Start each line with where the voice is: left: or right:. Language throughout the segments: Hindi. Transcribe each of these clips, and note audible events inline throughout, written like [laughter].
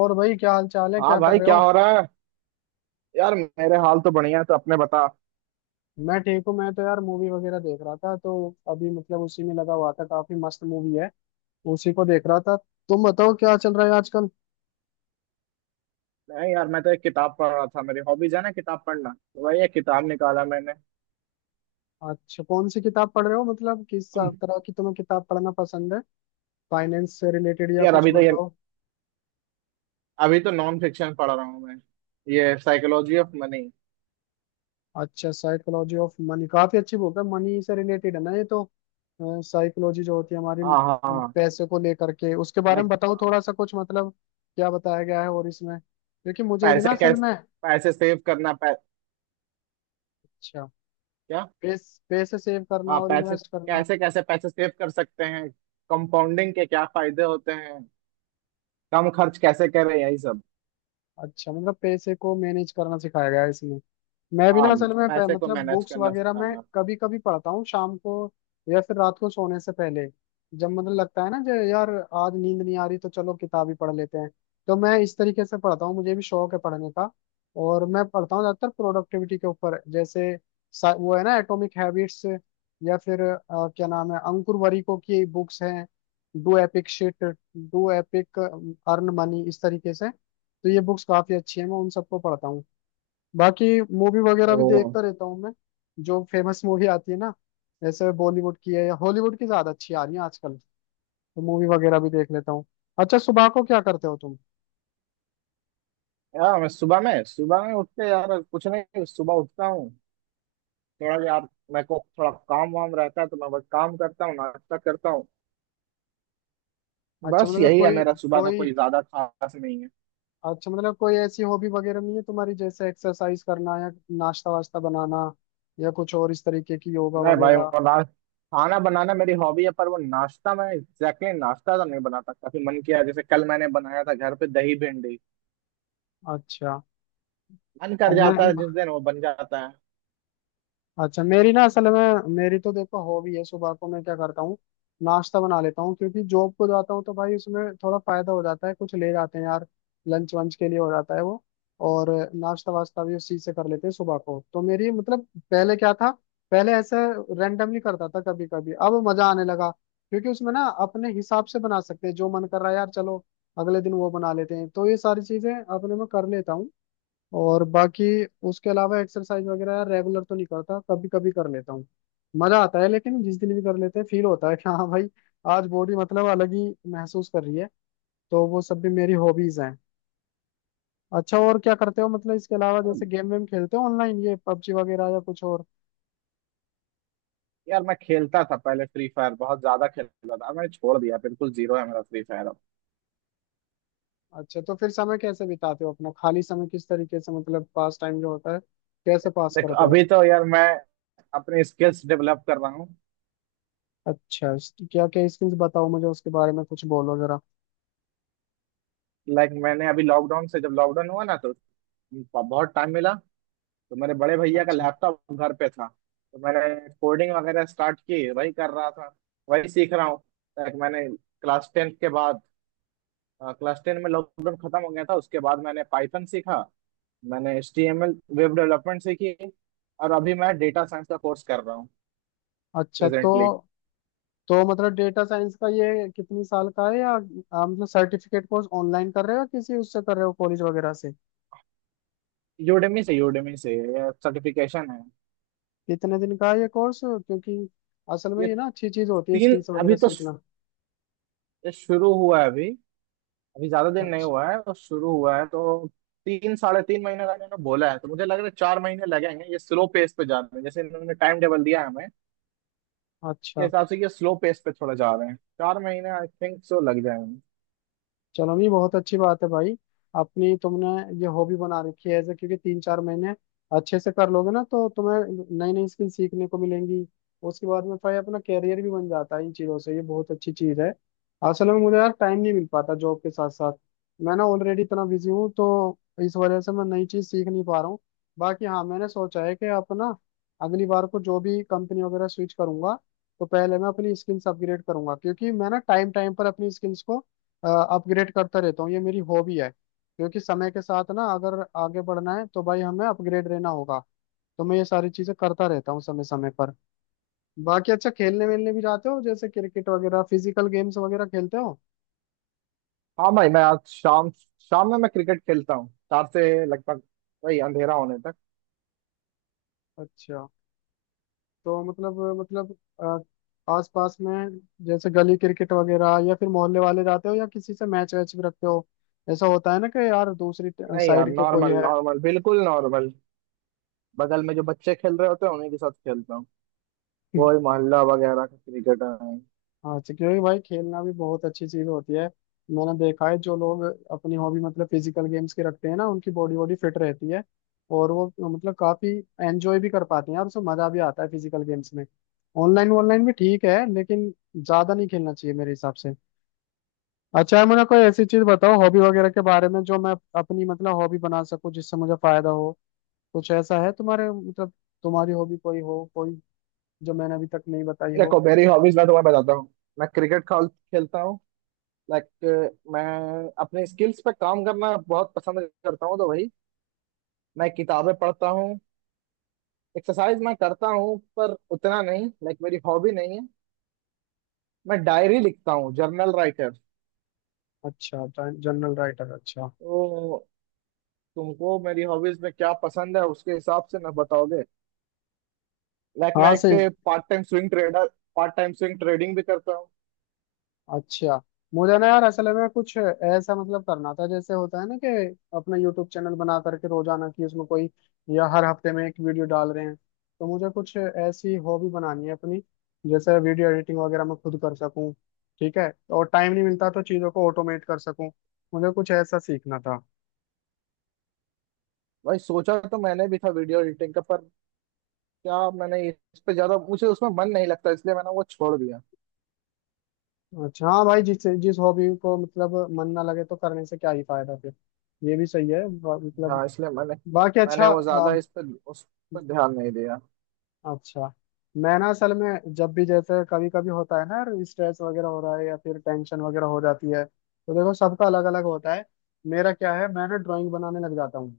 left: और भाई क्या हाल चाल है,
right: हाँ
left: क्या कर
right: भाई,
left: रहे
right: क्या
left: हो?
right: हो रहा है? यार, मेरे हाल तो बढ़िया है, तो अपने बता।
left: मैं ठीक हूँ। मैं तो यार मूवी वगैरह देख रहा था, तो अभी मतलब उसी में लगा हुआ था। काफी मस्त मूवी है, उसी को देख रहा था। तुम बताओ क्या चल रहा है आजकल?
right: नहीं यार, मैं तो एक किताब पढ़ रहा था। मेरी हॉबीज है ना किताब पढ़ना, तो वही एक किताब निकाला मैंने।
left: अच्छा, कौन सी किताब पढ़ रहे हो, मतलब किस
right: अम,
left: तरह की तुम्हें किताब पढ़ना पसंद है? फाइनेंस से रिलेटेड या
right: यार,
left: कुछ, बताओ।
right: अभी तो नॉन फिक्शन पढ़ रहा हूँ मैं। ये साइकोलॉजी ऑफ मनी।
left: अच्छा, साइकोलॉजी ऑफ मनी काफी अच्छी बुक है। मनी से रिलेटेड है ना ये तो। साइकोलॉजी जो होती है हमारी
right: हाँ, हाँ, हाँ।
left: पैसे को लेकर के, उसके बारे में
right: लाइक,
left: बताओ थोड़ा सा कुछ, मतलब क्या बताया गया है और इसमें। क्योंकि मुझे भी ना
right: पैसे
left: असल
right: कैसे
left: में।
right: पैसे सेव करना पै,
left: अच्छा।
right: क्या।
left: पैसे सेव करना
right: हाँ,
left: और
right: पैसे
left: इन्वेस्ट करना।
right: कैसे कैसे पैसे सेव कर सकते हैं, कंपाउंडिंग के क्या फायदे होते हैं, कम खर्च कैसे करें, यही सब।
left: अच्छा, मतलब पैसे को मैनेज करना सिखाया गया है इसमें। मैं भी
right: हाँ,
left: ना असल में
right: पैसे को
left: मतलब
right: मैनेज
left: बुक्स
right: करना
left: वगैरह मैं
right: सिखाना।
left: कभी कभी पढ़ता हूँ शाम को, या फिर रात को सोने से पहले। जब मतलब लगता है ना, जो यार आज नींद नहीं आ रही, तो चलो किताब ही पढ़ लेते हैं। तो मैं इस तरीके से पढ़ता हूँ, मुझे भी शौक है पढ़ने का। और मैं पढ़ता हूँ ज्यादातर प्रोडक्टिविटी के ऊपर, जैसे वो है ना एटॉमिक हैबिट्स, या फिर क्या नाम है, अंकुर वरीको की बुक्स हैं। Do epic shit, do epic, earn money, इस तरीके से। तो ये बुक्स काफी अच्छी हैं, मैं उन सबको पढ़ता हूँ। बाकी मूवी वगैरह भी
right: ओ।
left: देखता रहता हूँ मैं। जो फेमस मूवी आती है ना, जैसे बॉलीवुड की है या हॉलीवुड की ज्यादा अच्छी आ रही है आजकल, तो मूवी वगैरह भी देख लेता हूँ। अच्छा, सुबह को क्या करते हो तुम?
right: यार, मैं सुबह में उठते यार कुछ नहीं, सुबह उठता हूँ। थोड़ा यार मेरे को थोड़ा काम वाम रहता है, तो मैं बस काम करता हूँ, नाश्ता करता हूँ।
left: अच्छा
right: बस
left: मतलब
right: यही है
left: कोई
right: मेरा सुबह का,
left: कोई
right: कोई ज्यादा खास नहीं है।
left: अच्छा, मतलब कोई ऐसी हॉबी वगैरह नहीं है तुम्हारी, जैसे एक्सरसाइज करना, या नाश्ता वास्ता बनाना, या कुछ और इस तरीके की, योगा
right: नहीं भाई,
left: वगैरह?
right: वो ना, खाना बनाना मेरी हॉबी है, पर वो नाश्ता मैं एग्जैक्टली exactly नाश्ता तो नहीं बना सकता। फिर मन किया, जैसे कल मैंने बनाया था घर पे दही भिंडी।
left: अच्छा।
right: मन कर
left: और मैं
right: जाता है जिस दिन वो बन जाता है।
left: अच्छा, मेरी ना असल में, मेरी तो देखो हॉबी है। सुबह को मैं क्या करता हूँ, नाश्ता बना लेता हूँ, क्योंकि जॉब को जाता हूँ तो भाई उसमें थोड़ा फायदा हो जाता है। कुछ ले जाते हैं यार लंच वंच के लिए, हो जाता है वो। और नाश्ता वास्ता भी उस चीज से कर लेते हैं सुबह को। तो मेरी मतलब पहले क्या था, पहले ऐसे रेंडमली करता था कभी कभी, अब मजा आने लगा। क्योंकि उसमें ना अपने हिसाब से बना सकते हैं, जो मन कर रहा है यार चलो अगले दिन वो बना लेते हैं। तो ये सारी चीजें अपने में कर लेता हूँ। और बाकी उसके अलावा एक्सरसाइज वगैरह यार रेगुलर तो नहीं करता, कभी कभी कर लेता हूँ, मजा आता है। लेकिन जिस दिन भी कर लेते हैं फील होता है कि हाँ भाई आज बॉडी मतलब अलग ही महसूस कर रही है। तो वो सब भी मेरी हॉबीज हैं। अच्छा और क्या करते हो मतलब इसके अलावा,
right: और
left: जैसे गेम वेम खेलते हो ऑनलाइन, ये पबजी वगैरह या कुछ और?
right: यार, मैं खेलता था पहले फ्री फायर, बहुत ज्यादा खेलता था। अब मैंने छोड़ दिया, बिल्कुल जीरो है मेरा फ्री फायर अब।
left: अच्छा, तो फिर समय कैसे बिताते हो अपना, खाली समय किस तरीके से, मतलब पास टाइम जो होता है कैसे पास
right: देख,
left: करते हो?
right: अभी तो यार मैं अपने स्किल्स डेवलप कर रहा हूँ।
left: अच्छा। क्या क्या स्किल्स बताओ मुझे, उसके बारे में कुछ बोलो जरा।
right: लाइक, मैंने अभी लॉकडाउन से, जब लॉकडाउन हुआ ना, तो बहुत टाइम मिला। तो मेरे बड़े भैया का
left: अच्छा।
right: लैपटॉप घर पे था, तो मैंने कोडिंग वगैरह स्टार्ट की, वही कर रहा था, वही सीख रहा हूँ। लाइक, मैंने क्लास टेंथ के बाद क्लास टेन में लॉकडाउन खत्म हो गया था। उसके बाद मैंने पाइथन सीखा। मैंने H T M L, web development सीखी। और अभी मैं डेटा साइंस का कोर्स कर रहा हूँ
left: अच्छा। तो
right: प्रेजेंटली।
left: तो मतलब डेटा साइंस का ये कितनी साल का है, या आप मतलब सर्टिफिकेट कोर्स ऑनलाइन कर रहे हो या किसी उससे कर रहे हो कॉलेज वगैरह से?
right: यूडेमी से ये सर्टिफिकेशन है।
left: कितने दिन का है ये कोर्स, क्योंकि असल में
right: ये
left: ये ना अच्छी चीज होती है
right: तीन
left: स्किल्स वगैरह सीखना।
right: शुरू हुआ है अभी, अभी ज्यादा दिन नहीं
left: अच्छा।
right: हुआ है तो, शुरू हुआ है तो। तीन, साढ़े तीन महीने का इन्होंने बोला है, तो मुझे लग रहा है चार महीने लगेंगे। ये स्लो पेस पे जा रहे हैं, जैसे इन्होंने टाइम टेबल दिया है हमें, के
left: अच्छा,
right: हिसाब से ये स्लो पेस पे थोड़ा जा रहे हैं। चार महीने आई थिंक सो लग जाएंगे।
left: चलो नहीं, बहुत अच्छी बात है भाई। अपनी तुमने ये हॉबी बना रखी है ऐसे, क्योंकि 3-4 महीने अच्छे से कर लोगे ना, तो तुम्हें नई नई स्किल सीखने को मिलेंगी। उसके बाद में फिर अपना कैरियर भी बन जाता है इन चीज़ों से, ये बहुत अच्छी चीज़ है। असल में मुझे यार टाइम नहीं मिल पाता जॉब के साथ साथ। मैं ना ऑलरेडी इतना बिजी हूँ, तो इस वजह से मैं नई चीज़ सीख नहीं पा रहा हूँ। बाकी हाँ, मैंने सोचा है कि अपना अगली बार को जो भी कंपनी वगैरह स्विच करूंगा, तो पहले मैं अपनी स्किल्स अपग्रेड करूंगा। क्योंकि मैं ना टाइम टाइम पर अपनी स्किल्स को अपग्रेड करता रहता हूँ, ये मेरी हॉबी है। क्योंकि समय के साथ ना अगर आगे बढ़ना है तो भाई हमें अपग्रेड रहना होगा। तो मैं ये सारी चीजें करता रहता हूँ समय समय पर। बाकी अच्छा, खेलने वेलने भी जाते हो, जैसे क्रिकेट वगैरह, फिजिकल गेम्स वगैरह खेलते हो?
right: हाँ भाई, मैं आज शाम शाम में मैं क्रिकेट खेलता हूँ, चार से लगभग वही अंधेरा होने तक।
left: अच्छा, तो मतलब आसपास में, जैसे गली क्रिकेट वगैरह, या फिर मोहल्ले वाले जाते हो, या किसी से मैच वैच भी रखते हो? ऐसा होता है ना कि यार दूसरी
right: नहीं यार,
left: साइड के कोई
right: नॉर्मल,
left: है।
right: नॉर्मल, बिल्कुल नॉर्मल। बगल में जो बच्चे खेल रहे होते हैं, उन्हीं के साथ खेलता हूँ। वही
left: [laughs]
right: मोहल्ला वगैरह का क्रिकेट है।
left: हाँ, तो क्योंकि भाई खेलना भी बहुत अच्छी चीज होती है। मैंने देखा है जो लोग अपनी हॉबी मतलब फिजिकल गेम्स की रखते हैं ना, उनकी बॉडी बॉडी फिट रहती है। और वो मतलब काफी एंजॉय भी कर पाते हैं, और उसमें मजा भी आता है फिजिकल गेम्स में। ऑनलाइन ऑनलाइन भी ठीक है लेकिन ज्यादा नहीं खेलना चाहिए मेरे हिसाब से। अच्छा है, मुझे कोई ऐसी चीज बताओ हॉबी वगैरह के बारे में जो मैं अपनी मतलब हॉबी बना सकूं, जिससे मुझे फायदा हो। कुछ ऐसा है तुम्हारे मतलब, तुम्हारी हॉबी कोई हो, कोई जो मैंने अभी तक नहीं बताई हो?
right: देखो, मेरी हॉबीज मैं तुम्हें बताता हूँ। मैं क्रिकेट खेलता हूँ। लाइक, मैं अपने स्किल्स पे काम करना बहुत पसंद करता हूँ, तो भाई मैं किताबें पढ़ता हूँ। एक्सरसाइज मैं करता हूँ पर उतना नहीं, लाइक मेरी हॉबी नहीं है। मैं डायरी लिखता हूँ, जर्नल राइटर।
left: अच्छा। जनरल राइटर, अच्छा।
right: तो तुमको मेरी हॉबीज में क्या पसंद है, उसके हिसाब से ना बताओगे? लाइक, मैं
left: हाँ, से।
right: एक पार्ट टाइम स्विंग ट्रेडिंग भी करता हूँ।
left: अच्छा, मुझे ना यार असल में कुछ ऐसा मतलब करना था, जैसे होता है ना कि अपना यूट्यूब चैनल बना करके रोजाना की उसमें कोई, या हर हफ्ते में एक वीडियो डाल रहे हैं। तो मुझे कुछ ऐसी हॉबी बनानी है अपनी, जैसे वीडियो एडिटिंग वगैरह मैं खुद कर सकूं। ठीक है, और टाइम नहीं मिलता तो चीज़ों को ऑटोमेट कर सकूं। मुझे कुछ ऐसा सीखना था।
right: भाई, सोचा तो मैंने भी था वीडियो एडिटिंग का, पर क्या, मैंने इस पे ज्यादा, मुझे उसमें मन नहीं लगता, इसलिए मैंने वो छोड़ दिया।
left: अच्छा, हाँ भाई जिस जिस हॉबी को मतलब मन ना लगे तो करने से क्या ही फायदा फिर। ये भी सही है, मतलब।
right: हाँ, इसलिए मैंने
left: बाकी,
right: मैंने
left: अच्छा।
right: वो ज्यादा इस पर उस पर ध्यान नहीं दिया।
left: अच्छा, मैं ना असल में जब भी, जैसे कभी कभी होता है ना यार, स्ट्रेस वगैरह हो रहा है या फिर टेंशन वगैरह हो जाती है, तो देखो सबका अलग अलग होता है। मेरा क्या है, मैं ना ड्राइंग बनाने लग जाता हूँ।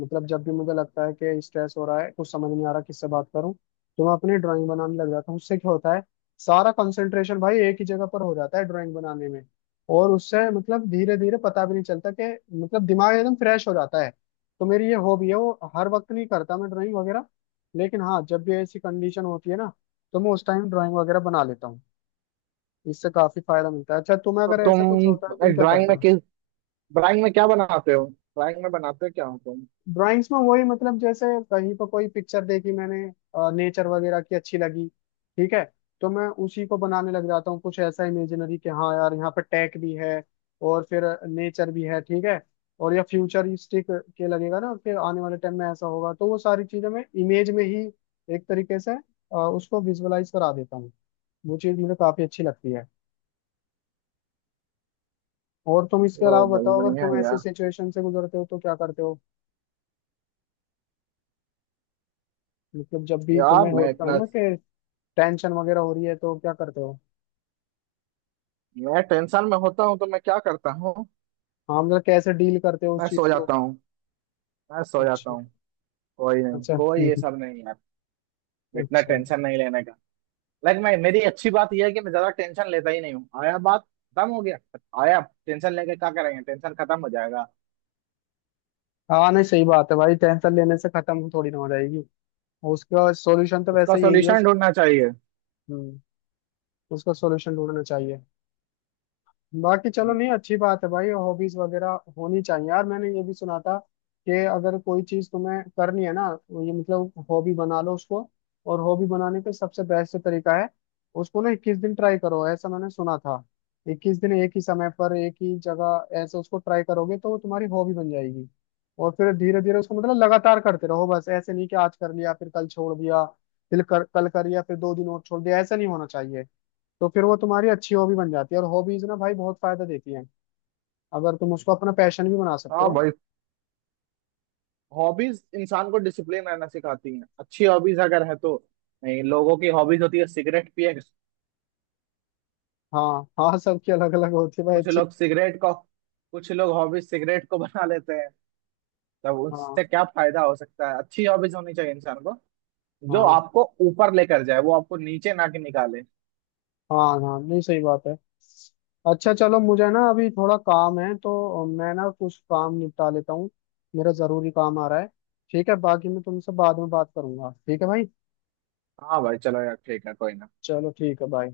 left: मतलब जब भी मुझे लगता है कि स्ट्रेस हो रहा है, कुछ समझ नहीं आ रहा, किससे बात करूं, तो मैं अपनी ड्राइंग बनाने लग जाता हूँ। उससे क्या होता है, सारा कंसंट्रेशन भाई एक ही जगह पर हो जाता है ड्राइंग बनाने में। और उससे मतलब धीरे धीरे पता भी नहीं चलता कि मतलब दिमाग एकदम फ्रेश हो जाता है। तो मेरी ये हॉबी है, वो हर वक्त नहीं करता मैं ड्राइंग वगैरह। लेकिन हाँ, जब भी ऐसी कंडीशन होती है ना तो मैं उस टाइम ड्राइंग वगैरह बना लेता हूँ, इससे काफी फायदा मिलता है। अच्छा, तुम्हें
right: तो
left: अगर ऐसा कुछ होता है
right: तुम
left: तुम क्या करते हो?
right: ड्राइंग में क्या बनाते हो, ड्राइंग में बनाते क्या हो तुम?
left: ड्राइंग्स में वही मतलब, जैसे कहीं पर कोई पिक्चर देखी मैंने, नेचर वगैरह की, अच्छी लगी, ठीक है, तो मैं उसी को बनाने लग जाता हूँ। कुछ ऐसा इमेजिनरी कि हाँ यार यहाँ पर टेक भी है, और फिर नेचर भी है, ठीक है। और या फ्यूचरिस्टिक के लगेगा ना कि आने वाले टाइम में ऐसा होगा, तो वो सारी चीजें मैं इमेज में ही एक तरीके से उसको विजुअलाइज करा देता हूँ। वो चीज मुझे काफी अच्छी लगती है। और तुम इसके
right: ओ
left: अलावा
right: भाई,
left: बताओ, अगर
right: बढ़िया
left: तुम
right: है
left: ऐसी
right: यार।
left: सिचुएशन से गुजरते हो तो क्या करते हो? मतलब जब भी
right: यार
left: तुम्हें
right: मैं
left: होता है
right: इतना
left: ना कि टेंशन वगैरह हो रही है, तो क्या करते हो?
right: मैं टेंशन में होता हूँ तो मैं क्या करता हूँ?
left: हाँ मतलब कैसे डील करते हो उस
right: मैं
left: चीज
right: सो
left: को?
right: जाता हूँ, मैं सो जाता
left: अच्छा।
right: हूँ। कोई नहीं,
left: अच्छा।
right: कोई ये
left: हम्म।
right: सब नहीं यार। इतना
left: अच्छा।
right: टेंशन नहीं लेने का। लेकिन मैं मेरी अच्छी बात यह है कि मैं ज्यादा टेंशन लेता ही नहीं हूँ, आया बात। खत्म हो गया, आया। टेंशन लेके क्या करेंगे, टेंशन खत्म हो जाएगा।
left: हाँ, नहीं सही बात है भाई, टेंशन लेने से खत्म थोड़ी ना हो जाएगी। उसका सॉल्यूशन तो
right: उसका
left: वैसे यही है
right: सोल्यूशन ढूंढना चाहिए।
left: हम्म, उसका सॉल्यूशन ढूंढना चाहिए। बाकी चलो
right: हम्म।
left: नहीं, अच्छी बात है भाई, हॉबीज वगैरह होनी चाहिए यार। मैंने ये भी सुना था कि अगर कोई चीज तुम्हें करनी है ना, वो ये मतलब हॉबी बना लो उसको। और हॉबी बनाने का सबसे बेस्ट तरीका है उसको ना 21 दिन ट्राई करो, ऐसा मैंने सुना था। 21 दिन एक ही समय पर एक ही जगह ऐसे उसको ट्राई करोगे तो वो तुम्हारी हॉबी बन जाएगी। और फिर धीरे धीरे उसको मतलब लगातार करते रहो, बस ऐसे नहीं कि आज कर लिया फिर कल छोड़ दिया, फिर कल कर लिया फिर 2 दिन और छोड़ दिया, ऐसा नहीं होना चाहिए। तो फिर वो तुम्हारी अच्छी हॉबी बन जाती है, और हॉबीज ना भाई बहुत फायदा देती हैं, अगर तुम उसको अपना पैशन भी बना सकते
right: हाँ
left: हो।
right: भाई, हॉबीज इंसान को डिसिप्लिन रहना सिखाती हैं, अच्छी हॉबीज अगर है तो। नहीं, लोगों की हॉबीज होती है, सिगरेट पिएगा।
left: हाँ, हाँ, सबकी अलग अलग होती है भाई,
right: कुछ
left: अच्छी।
right: लोग सिगरेट को कुछ लोग हॉबीज सिगरेट को बना लेते हैं। तब
left: हाँ,
right: उससे क्या फायदा हो सकता है। अच्छी हॉबीज होनी चाहिए इंसान को, जो
left: हाँ।
right: आपको ऊपर लेकर जाए, वो आपको नीचे ना के निकाले।
left: हाँ, हाँ, नहीं सही बात है। अच्छा चलो, मुझे ना अभी थोड़ा काम है तो मैं ना कुछ काम निपटा लेता हूँ। मेरा जरूरी काम आ रहा है। ठीक है, बाकी मैं तुमसे बाद में बात करूंगा, ठीक है भाई।
right: हाँ भाई, चलो यार, ठीक है, कोई ना।
left: चलो ठीक है, बाय।